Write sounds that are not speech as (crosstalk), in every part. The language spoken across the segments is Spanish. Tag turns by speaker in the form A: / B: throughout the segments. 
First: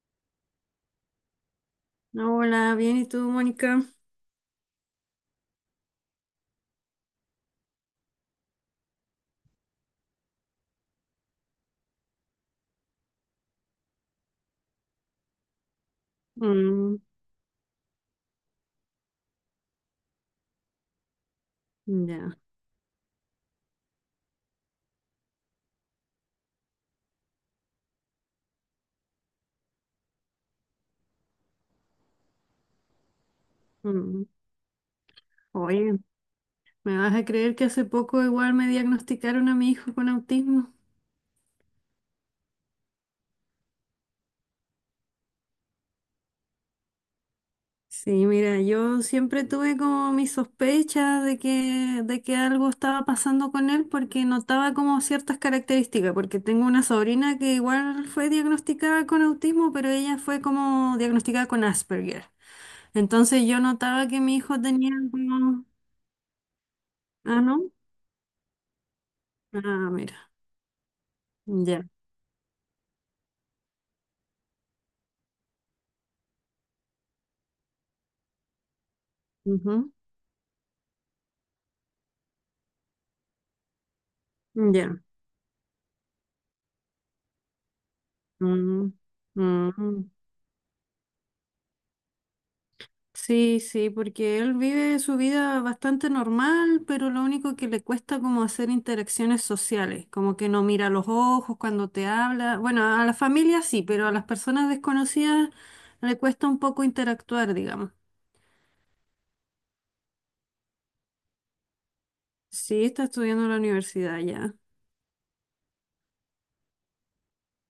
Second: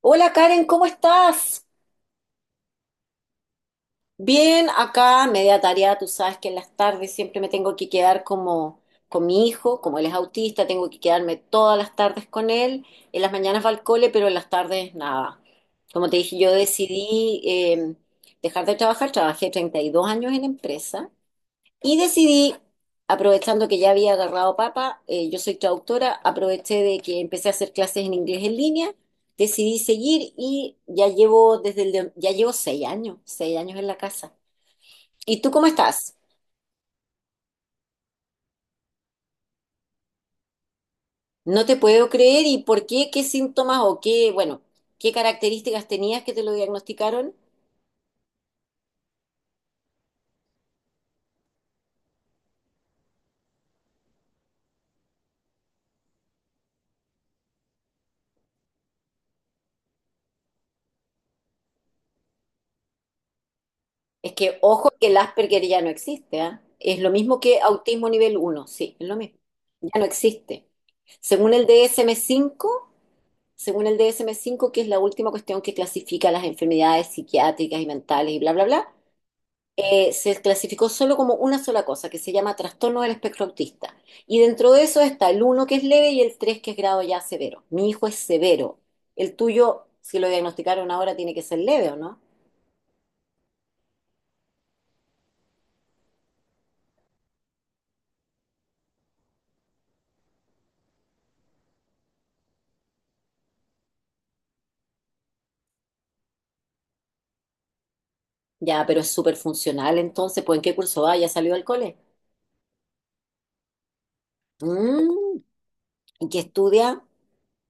A: Hola Karen, ¿cómo estás?
B: Hola, bien, ¿y tú, Mónica?
A: Bien, acá media tarea, tú sabes que en las tardes siempre me tengo que quedar como con mi hijo, como él es autista, tengo que quedarme todas las tardes con él, en las mañanas va al cole, pero en las tardes nada. Como te dije, yo
B: Mm,
A: decidí dejar de trabajar, trabajé 32 años en empresa y
B: ya.
A: decidí, aprovechando que ya había agarrado papa, yo soy traductora, aproveché de que empecé a hacer clases en inglés en línea, decidí seguir y ya llevo ya llevo 6 años, 6 años en la
B: Mm.
A: casa. ¿Y tú cómo
B: Oye,
A: estás?
B: ¿me vas a creer que hace poco igual me diagnosticaron a mi hijo con autismo?
A: No te puedo creer y por qué, qué síntomas o qué, bueno, qué características tenías que te lo diagnosticaron.
B: Sí, mira, yo siempre tuve como mis sospechas de que algo estaba pasando con él porque notaba como ciertas características, porque tengo una sobrina que igual fue diagnosticada con autismo, pero ella fue como diagnosticada con Asperger. Entonces yo notaba que
A: Es
B: mi
A: que,
B: hijo
A: ojo,
B: tenía
A: que el Asperger
B: como.
A: ya no existe, ¿ah? Es lo mismo
B: Ah,
A: que
B: ¿no?
A: autismo nivel uno, sí, es lo mismo,
B: Ah,
A: ya no
B: mira,
A: existe. Según el dsm cinco Según el DSM-5, que es la última cuestión que clasifica las enfermedades psiquiátricas y mentales y bla, bla, bla,
B: ya.
A: se clasificó solo como una sola cosa, que se llama trastorno del espectro autista. Y dentro de
B: Ya.
A: eso está el uno, que es leve, y el tres, que es grado ya severo. Mi hijo es severo.
B: Mm,
A: El tuyo,
B: mm.
A: si lo diagnosticaron ahora, tiene que ser leve, ¿o no?
B: Sí, sí, porque él vive su vida bastante normal, pero lo único que le cuesta como hacer interacciones sociales, como que no mira a los ojos cuando te habla. Bueno, a la familia sí, pero a las personas desconocidas le cuesta un poco interactuar, digamos.
A: Ya, pero es súper funcional entonces, pues ¿en qué curso va? ¿Ya salió del cole?
B: Sí, está estudiando en la universidad ya,
A: Mm, ¿y qué estudia?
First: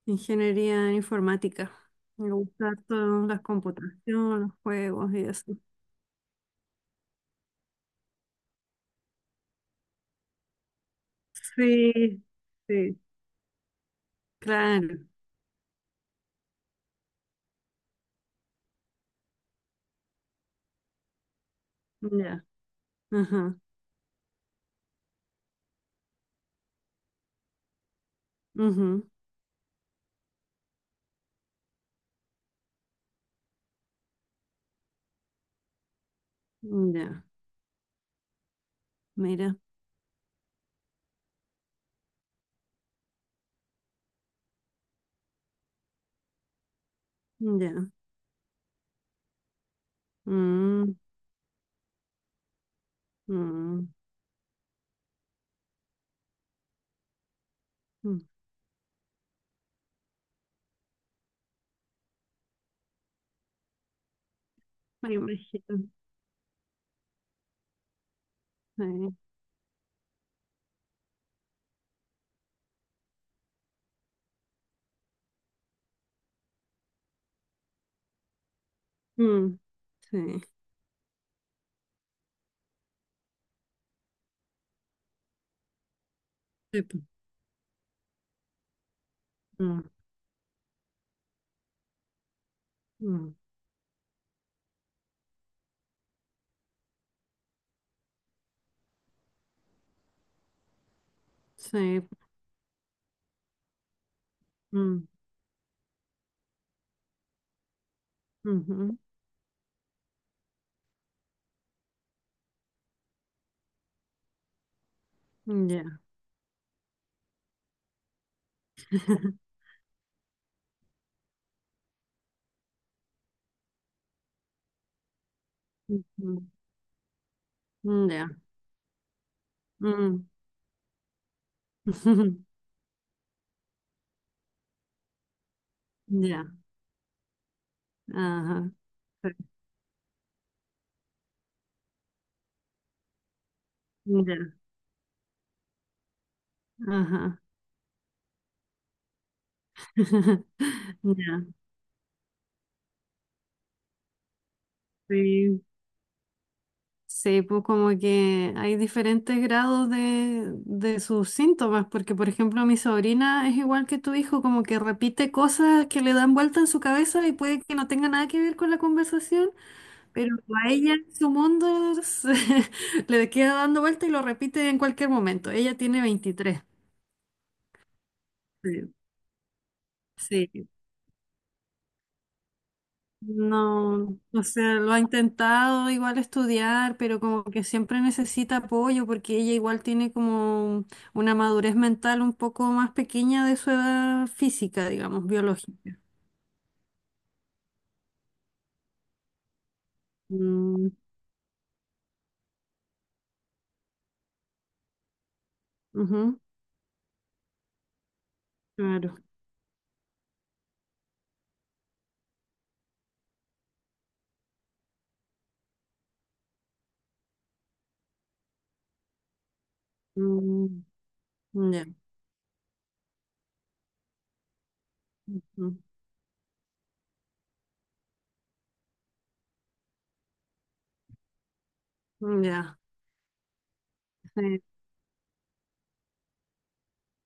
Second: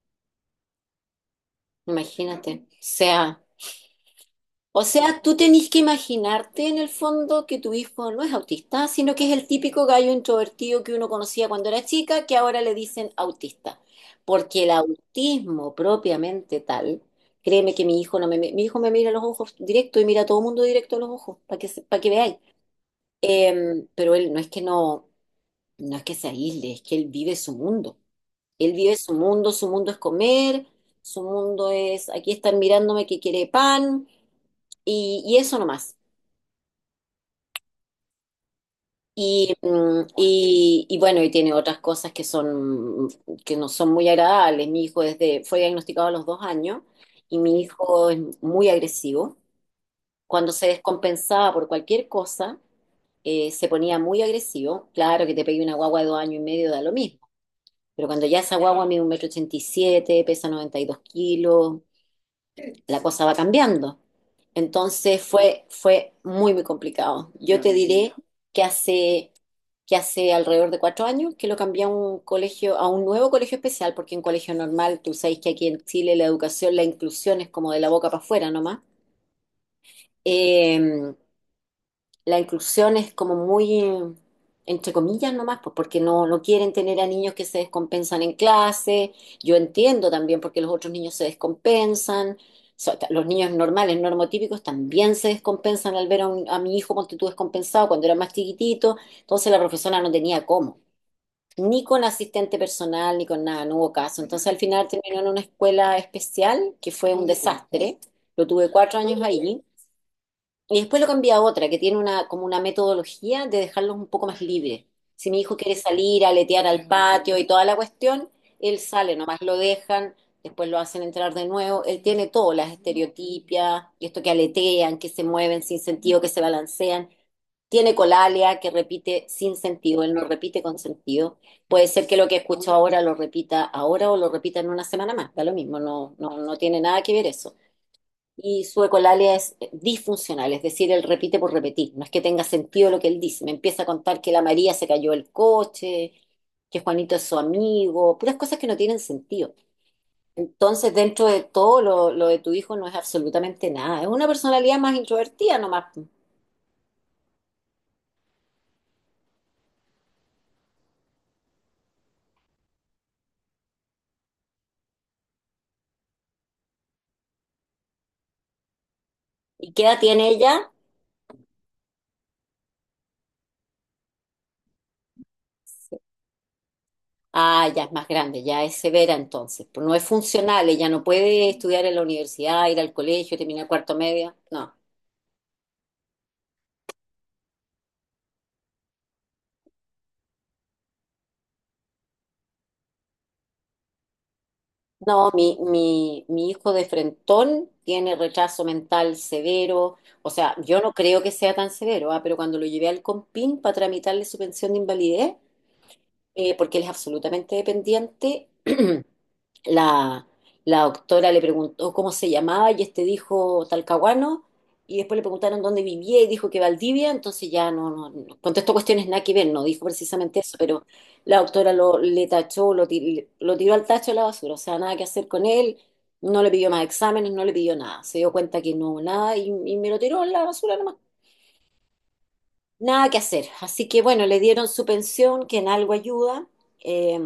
B: ingeniería en informática. Me
A: Imagínate. O
B: gusta todas las
A: sea.
B: computaciones, los
A: O
B: juegos y
A: sea, tú
B: eso.
A: tenés que imaginarte en el fondo que tu hijo no es autista, sino que es el típico gallo introvertido que uno conocía cuando era
B: Sí,
A: chica, que ahora le
B: sí,
A: dicen autista. Porque el
B: claro,
A: autismo propiamente tal, créeme que mi hijo no me, mi hijo me mira a los ojos directo y mira a todo el mundo directo a los ojos, pa' que veáis.
B: ya, ajá.
A: Pero él no es que se aísle, es que él vive su mundo. Él vive
B: Ujú,
A: su mundo es comer, su mundo es, aquí están mirándome que quiere pan y eso nomás.
B: ya,
A: Y,
B: mira,
A: mm, y, y bueno, y tiene otras cosas que no son muy agradables. Mi hijo desde fue diagnosticado a los 2 años y mi
B: ya.
A: hijo es muy agresivo. Cuando se
B: Mm,
A: descompensaba por cualquier cosa, se
B: mm,
A: ponía muy agresivo. Claro que te pegue una guagua de 2 años y medio da lo mismo, pero
B: mm.
A: cuando ya esa guagua mide 1,87 m, pesa 92 kilos, la cosa va cambiando.
B: Me
A: Entonces fue,
B: imagino.
A: fue muy, muy complicado. Yo te diré que
B: Sí.
A: hace, que hace alrededor de 4 años que lo cambié a un nuevo colegio especial, porque en colegio normal, tú sabes que aquí en Chile la inclusión es como de la boca para afuera nomás.
B: Mm, sí.
A: Eh, la inclusión es como muy, entre comillas nomás, pues porque no quieren
B: Sí, po.
A: tener a niños que se descompensan en clase. Yo
B: Mm,
A: entiendo también porque los otros niños se descompensan. Los
B: mm,
A: niños normales, normotípicos, también se descompensan al ver a mi hijo, ponte tú, descompensado cuando era más chiquitito. Entonces la profesora no tenía cómo, ni con
B: sí.
A: asistente personal, ni con nada, no hubo caso. Entonces al final
B: Mm,
A: terminó en una escuela especial, que fue un desastre. Lo tuve
B: ujú,
A: 4 años ahí. Y después lo cambié a otra, que tiene como una metodología de dejarlos un poco más libres. Si mi hijo quiere
B: ya.
A: salir a aletear al patio y toda la cuestión, él sale, nomás lo dejan, después lo hacen entrar de nuevo. Él tiene todo, las estereotipias, y esto que aletean, que se mueven sin sentido, que se
B: Ujú,
A: balancean. Tiene
B: ya.
A: colalia, que repite sin sentido, él no
B: Mm,
A: repite con sentido. Puede ser que lo que
B: (laughs)
A: escucho ahora lo repita ahora o lo repita en una semana más, da lo mismo, no, no,
B: ya.
A: no tiene nada que ver eso. Y
B: Ajá.
A: su ecolalia es disfuncional, es decir, él repite por repetir, no es que tenga sentido lo que él dice, me empieza a
B: Sí,
A: contar que la
B: ya.
A: María se cayó el coche, que Juanito es su
B: Ajá.
A: amigo, puras cosas que no tienen sentido.
B: (laughs)
A: Entonces, dentro de
B: Ya.
A: todo, lo de tu hijo no es absolutamente nada, es una personalidad más introvertida
B: Sí.
A: nomás.
B: Sí, pues como que hay diferentes grados de sus síntomas, porque por ejemplo mi sobrina es igual que tu hijo, como que repite cosas que le dan vuelta en su cabeza y puede que no tenga nada que ver con la conversación,
A: ¿Y qué edad tiene
B: pero a
A: ella?
B: ella su mundo (laughs) le queda dando vuelta y lo repite en cualquier momento. Ella tiene 23.
A: Ah, ya es más grande, ya es
B: Sí.
A: severa entonces, pues no es
B: Sí,
A: funcional, ella no puede estudiar en la universidad, ir al colegio, terminar cuarto
B: no,
A: media,
B: o
A: no.
B: sea, lo ha intentado igual estudiar, pero como que siempre necesita apoyo porque ella igual tiene como una madurez mental un poco más pequeña de su edad física, digamos,
A: No, mi,
B: biológica.
A: mi, mi hijo de frentón tiene retraso mental severo. O sea, yo
B: Mm,
A: no creo que sea tan severo, ah, pero cuando lo llevé al Compin para tramitarle su pensión de invalidez,
B: ujú,
A: porque él es absolutamente dependiente, (clears throat)
B: claro.
A: La, la doctora le preguntó cómo se llamaba y este dijo Talcahuano y después le preguntaron dónde vivía y dijo que Valdivia, entonces ya no contestó cuestiones nada que ver, no dijo precisamente eso,
B: Mm,
A: pero la doctora
B: ya.
A: le tachó, lo tiró al tacho de la basura, o sea, nada que hacer con él, no le pidió más exámenes, no le pidió nada, se dio cuenta que no, nada y me lo tiró en la basura nomás,
B: Ujú, ya.
A: nada que hacer. Así que bueno, le
B: Sí,
A: dieron su pensión, que en algo ayuda. eh,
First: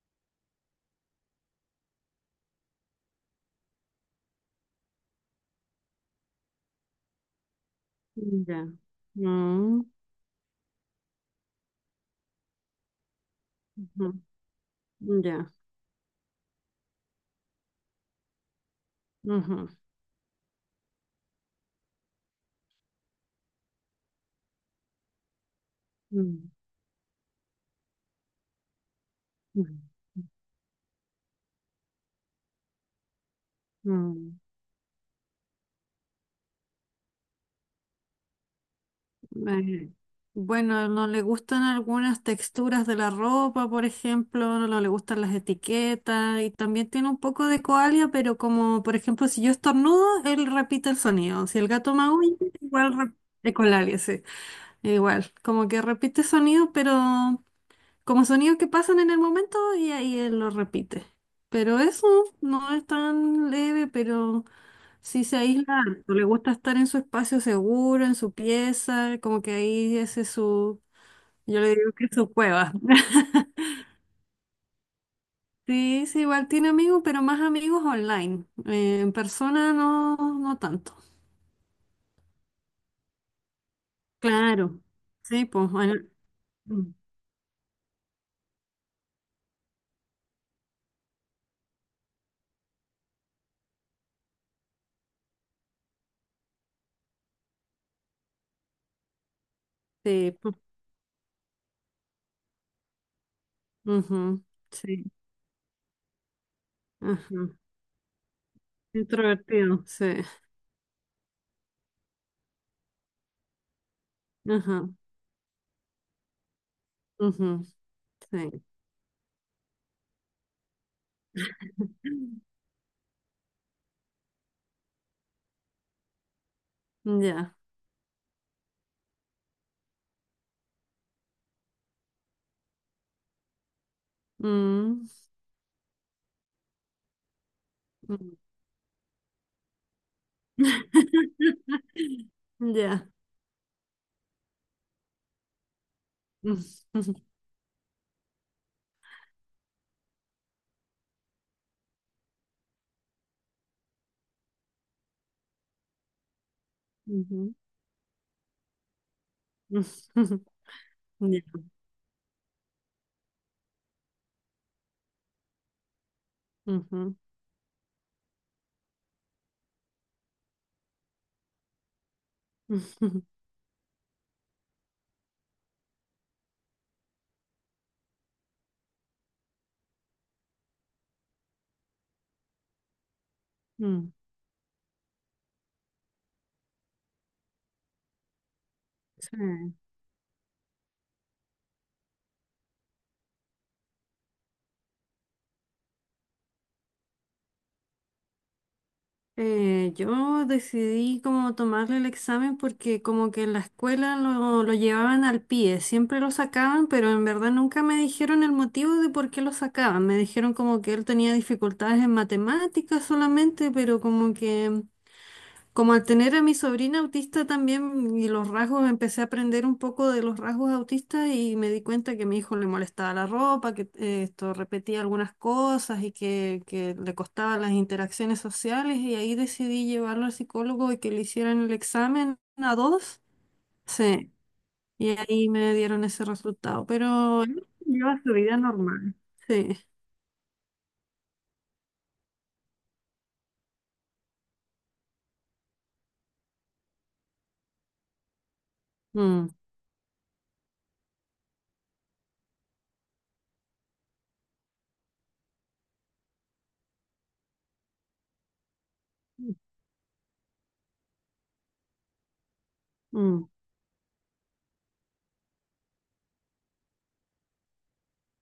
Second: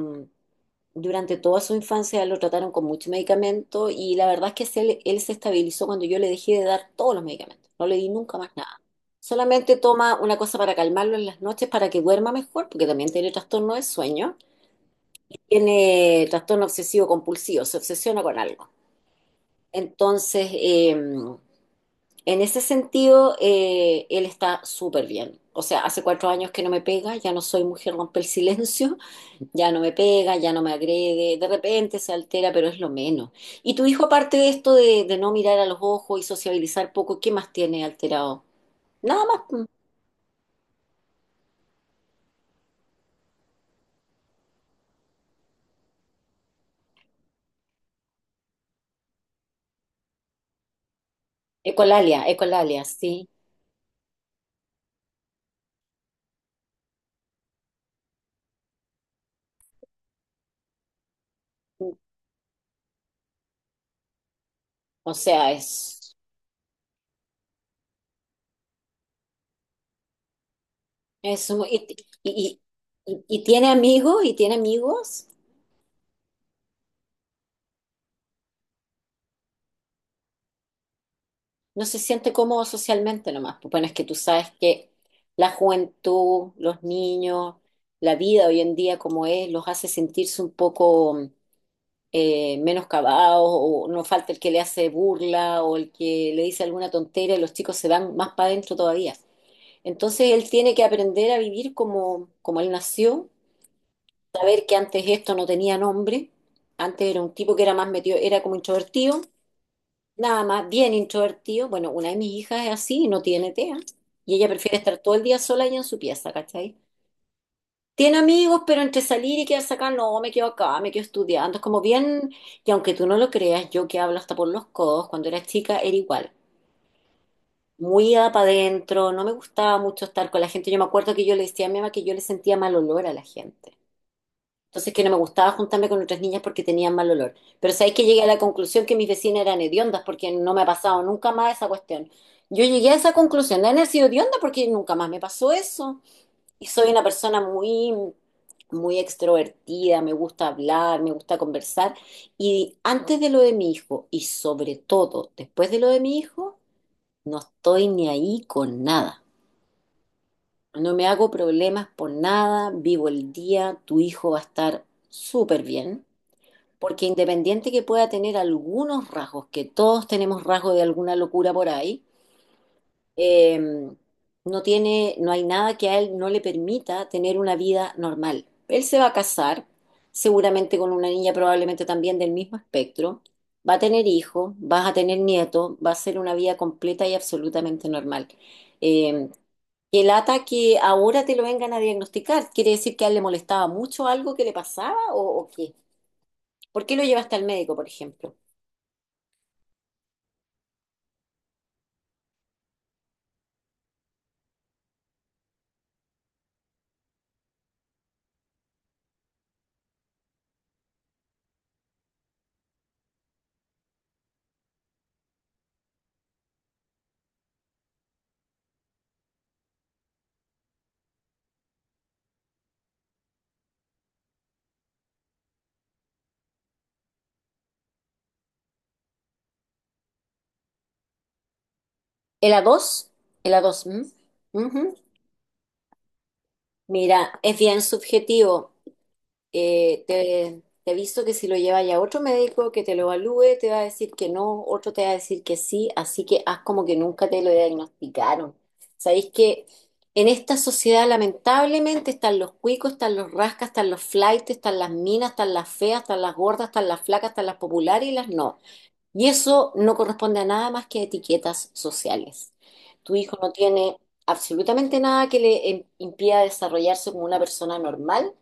A: durante toda su infancia lo trataron con mucho medicamento y la verdad es que se estabilizó cuando yo le dejé de dar todos los medicamentos. No le di nunca más
B: ya.
A: nada. Solamente
B: Mm,
A: toma una cosa para calmarlo en las noches para que duerma mejor, porque también tiene trastorno de
B: ujú,
A: sueño.
B: ya.
A: Tiene trastorno obsesivo compulsivo, se obsesiona con algo.
B: Ujú,
A: Entonces, en ese sentido, él está súper bien. O sea, hace cuatro
B: mm,
A: años que no me pega, ya no soy mujer rompe el silencio.
B: mm,
A: Ya no me pega, ya no me agrede, de repente se altera, pero es lo menos. ¿Y tu hijo, aparte
B: mm.
A: de esto de no mirar a los ojos y sociabilizar poco, qué más tiene alterado? Nada más.
B: Eh, Bueno, no le gustan algunas texturas de la ropa, por ejemplo, no le gustan las etiquetas y también tiene un poco de coalia, pero como por ejemplo si yo estornudo, él repite el sonido. Si el gato
A: Ecolalia,
B: maulla,
A: ecolalia,
B: igual re-
A: sí.
B: de coalia, sí, igual, como que repite sonido, pero como sonidos que pasan en el momento y ahí él lo repite. Pero eso no es tan leve, pero
A: O
B: sí, se
A: sea,
B: aísla harto,
A: es,
B: le gusta estar en su espacio seguro, en su pieza, como que ahí ese es su,
A: es
B: yo
A: muy
B: le digo que es su
A: y-
B: cueva.
A: y
B: (laughs)
A: tiene amigos y tiene amigos.
B: Sí, sí, igual tiene amigos, pero más amigos online. En persona no, no tanto.
A: No se siente cómodo socialmente nomás. Pues bueno, es que tú sabes
B: Claro.
A: que
B: Sí,
A: la
B: pues, bueno,
A: juventud, los
B: mm,
A: niños, la vida hoy en día como es, los hace sentirse un poco menoscabados o no falta el que le hace burla o el que le dice alguna tontera y los chicos se van más para adentro todavía. Entonces
B: sí,
A: él
B: pues,
A: tiene que aprender a vivir como él nació,
B: ujú,
A: saber que antes
B: sí,
A: esto no tenía nombre, antes era un
B: ajá.
A: tipo que era más metido, era como introvertido,
B: Introvertido, sí,
A: nada más, bien introvertido. Bueno, una de mis hijas es así, no tiene TEA y ella prefiere
B: ajá,
A: estar todo el día sola y en su pieza, ¿cachai?
B: ujú,
A: Tiene
B: sí.
A: amigos, pero entre salir y quedarse acá, no, me quedo acá, me quedo estudiando. Es como bien, y aunque tú no lo creas, yo que hablo hasta por los codos, cuando era chica era igual.
B: Ya.
A: Muy para adentro, no me gustaba mucho estar con la gente. Yo me acuerdo que yo le decía a mi mamá que yo le sentía mal olor a la gente. Entonces que
B: Mm,
A: no me gustaba juntarme con otras niñas porque tenían mal olor. Pero sabéis que llegué a
B: mm,
A: la conclusión que mis vecinas eran hediondas porque no me ha pasado
B: (laughs)
A: nunca más esa cuestión. Yo llegué a
B: ya.
A: esa conclusión, de haber sido hedionda porque nunca más me pasó eso. Y soy
B: (laughs)
A: una
B: Ujú,
A: persona muy, muy extrovertida, me gusta hablar, me gusta conversar. Y antes de lo de mi hijo, y sobre todo después de lo de mi hijo, no estoy ni ahí con nada.
B: ujú, (laughs)
A: No me hago
B: ya.
A: problemas por nada, vivo el día, tu hijo va a estar súper bien, porque
B: Ujú.
A: independiente que pueda tener algunos rasgos, que todos tenemos rasgos de alguna locura por ahí,
B: (laughs)
A: eh, no tiene, no hay nada que a él no le permita tener una vida normal. Él se va a casar, seguramente con una niña probablemente también del mismo espectro, va a tener
B: Mm.
A: hijos, vas a tener nietos, va a ser una vida completa y absolutamente normal. Eh,
B: Sí.
A: que lata que ahora te lo vengan a diagnosticar, ¿quiere decir que a él le molestaba mucho algo que le pasaba o qué? ¿Por qué lo llevaste al médico, por ejemplo?
B: Yo decidí como tomarle el examen porque como que en la escuela lo llevaban al pie, siempre lo sacaban, pero en verdad nunca me dijeron el motivo de por qué lo sacaban. Me dijeron como que él tenía dificultades en matemáticas solamente, pero como que. Como al tener a mi sobrina autista también y los rasgos, empecé a aprender un poco de los rasgos autistas y me di cuenta que a mi hijo le molestaba la ropa, que esto repetía algunas cosas y que le costaban las interacciones sociales y ahí decidí llevarlo al psicólogo y que le hicieran el examen
A: ¿El A
B: a
A: dos,
B: dos.
A: ¿El A dos? ¿Mm?
B: Sí,
A: Ujú.
B: y ahí me dieron ese resultado,
A: Mira,
B: pero
A: es
B: él
A: bien
B: lleva su vida
A: subjetivo.
B: normal. Sí.
A: Te aviso que si lo llevas ya a otro médico que te lo evalúe, te va a decir que no, otro te va a decir que sí, así que haz como que nunca te lo diagnosticaron. Sabéis
B: Mm,
A: que en esta sociedad lamentablemente están los cuicos, están los rascas, están los flaites, están las minas, están las feas, están las gordas, están las flacas, están las populares y las no. Y eso no corresponde a nada más que a etiquetas sociales. Tu hijo
B: mm,
A: no tiene absolutamente nada que impida desarrollarse como una persona normal.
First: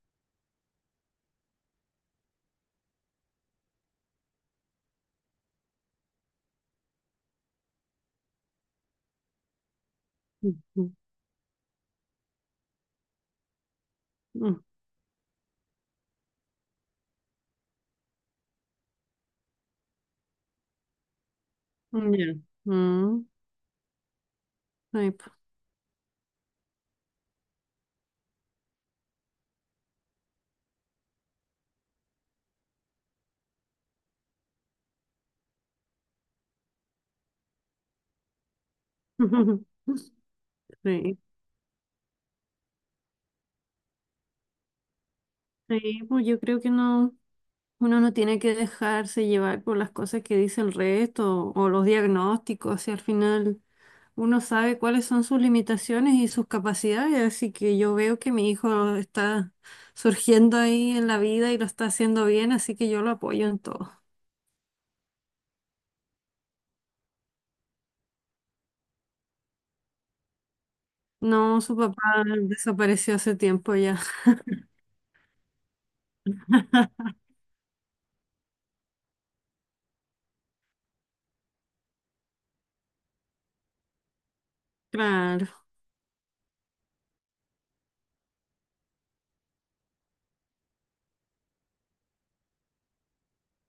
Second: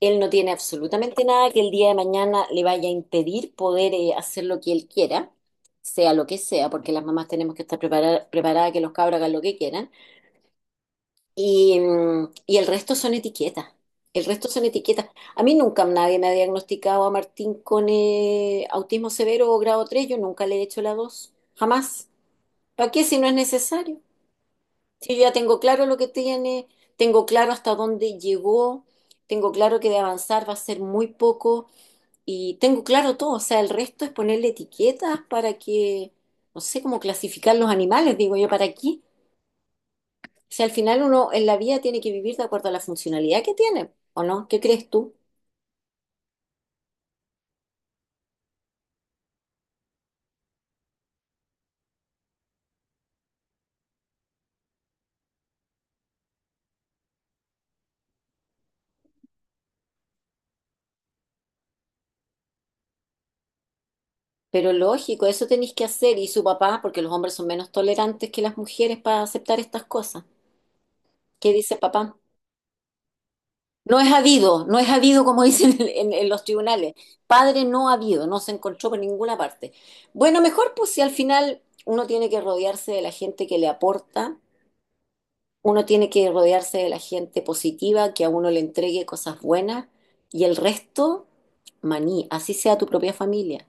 A: Él no tiene absolutamente nada que el día de mañana le vaya a impedir poder hacer lo que él quiera, sea lo que sea, porque las mamás tenemos que estar preparadas a que los cabros hagan lo que quieran.
B: mm, mm,
A: Y el resto son etiquetas. El resto
B: mm,
A: son etiquetas. A mí nunca nadie me ha diagnosticado a Martín con autismo severo o grado 3. Yo nunca le he hecho la 2. Jamás.
B: mm, ya.
A: ¿Para qué si
B: Mm,
A: no es necesario?
B: sí,
A: Si yo
B: po.
A: ya tengo claro lo que tiene, tengo claro hasta dónde llegó, tengo claro que de avanzar va a ser muy poco y tengo claro todo. O sea, el resto es ponerle etiquetas para que, no sé, cómo clasificar los animales, digo yo, ¿para aquí?
B: (laughs)
A: O sea, al final
B: Sí.
A: uno en la vida tiene que vivir de acuerdo a la funcionalidad que tiene, ¿o no? ¿Qué crees tú?
B: Sí, pues yo creo que no, uno no tiene que dejarse llevar por las cosas que dice el resto o los diagnósticos, si al final uno sabe cuáles son sus limitaciones y sus capacidades, así que yo veo que mi hijo está surgiendo ahí en la vida y lo está haciendo bien, así que yo lo apoyo en todo.
A: Pero lógico, eso tenéis que hacer y su papá, porque los hombres son menos tolerantes que las mujeres para aceptar estas cosas. ¿Qué
B: No,
A: dice
B: su papá
A: papá?
B: desapareció hace tiempo ya.
A: No es habido, no es habido, como (laughs) dicen en los tribunales.
B: (laughs)
A: Padre no ha habido, no se encontró por ninguna parte. Bueno, mejor, pues si al final uno tiene que rodearse de la gente que le aporta.
B: Claro.
A: Uno tiene que rodearse de la gente positiva, que a uno le entregue cosas buenas, y el resto, maní, así sea tu propia familia.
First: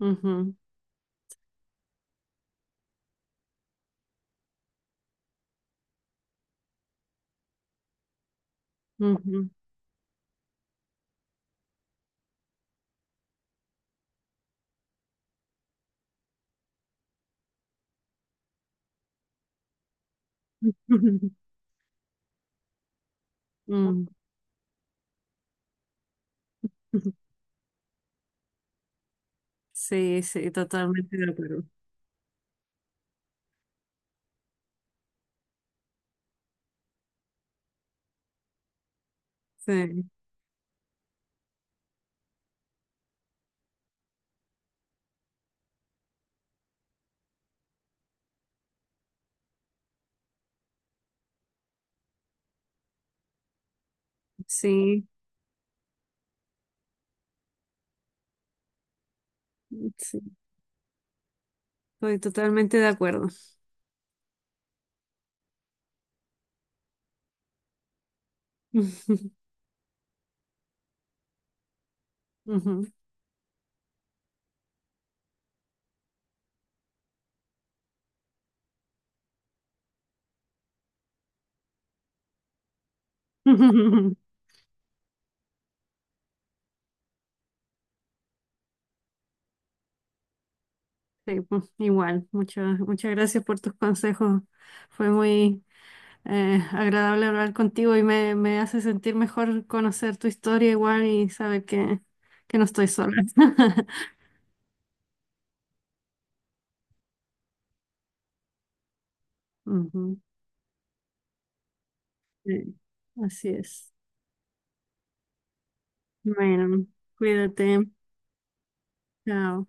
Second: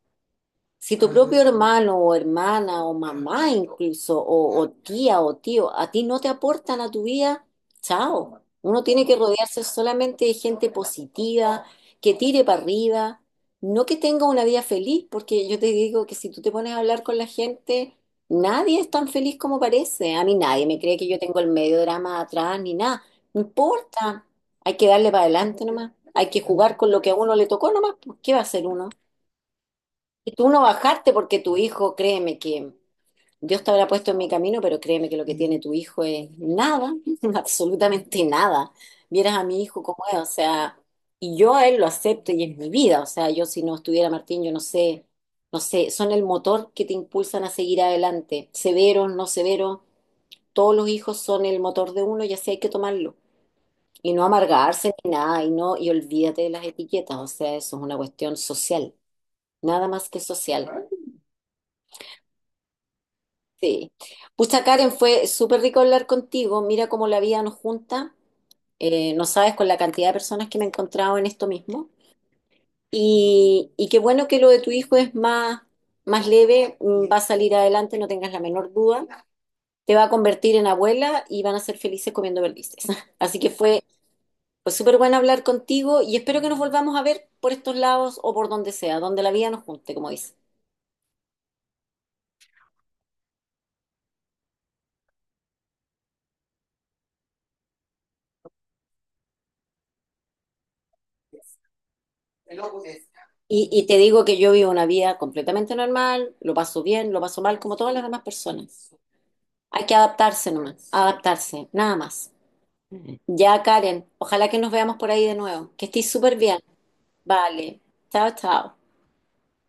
B: Ujú,
A: Si tu propio hermano o hermana o mamá incluso, o tía o tío, a ti no te aportan a tu vida, chao. Uno tiene que
B: ujú.
A: rodearse solamente de gente positiva, que tire para arriba, no que tenga una vida feliz, porque yo te digo que si tú te pones a hablar con la gente, nadie es tan feliz como parece. A mí nadie me cree que yo
B: (laughs)
A: tengo el medio drama atrás ni nada. No
B: Mm.
A: importa, hay que darle para adelante nomás, hay que jugar con lo que a uno
B: (laughs)
A: le tocó nomás, pues, ¿qué va a hacer uno?
B: Sí,
A: Y tú
B: sí,
A: no bajaste
B: totalmente de
A: porque tu
B: acuerdo.
A: hijo, créeme que Dios te habrá puesto en mi camino, pero créeme que lo que tiene tu hijo es nada, (laughs) absolutamente nada. Vieras a mi hijo como
B: Sí,
A: es, o sea, y yo a él lo acepto y es mi vida. O sea, yo, si no estuviera Martín, yo no sé, no sé, son el motor que te impulsan a seguir adelante, severos, no severos, todos los hijos son el motor de uno y así hay que tomarlo. Y no amargarse
B: sí.
A: ni nada, y no, y olvídate de las etiquetas, o sea, eso es una cuestión social, nada más que
B: Sí,
A: social.
B: estoy totalmente de acuerdo.
A: Sí. Pucha, Karen, fue súper rico hablar contigo. Mira cómo la vida nos junta. No
B: (laughs)
A: sabes con la cantidad de personas que me he encontrado en esto mismo.
B: Ujú.
A: Y qué bueno que lo de tu hijo es más, más leve, va a salir adelante, no tengas la menor duda. Te va a convertir en abuela y van a ser felices comiendo perdices. (laughs) Así que fue,
B: (laughs)
A: fue súper bueno hablar contigo y espero que nos volvamos a ver por estos lados o por donde sea, donde la vida nos junte, como dice.
B: Sí, pues, igual, muchas, muchas gracias por tus consejos. Fue muy agradable hablar contigo y me hace sentir mejor conocer tu historia igual y saber que, no estoy sola.
A: Y
B: (laughs)
A: te digo que yo vivo una vida completamente normal, lo paso bien, lo paso mal, como todas las demás personas. Hay que
B: Ujú.
A: adaptarse nomás, adaptarse, nada más.
B: Sí, así
A: Ya,
B: es.
A: Karen, ojalá que nos veamos por ahí de nuevo. Que estés súper bien.
B: Bueno, cuídate.
A: Vale. Chao, chao.
B: Chao.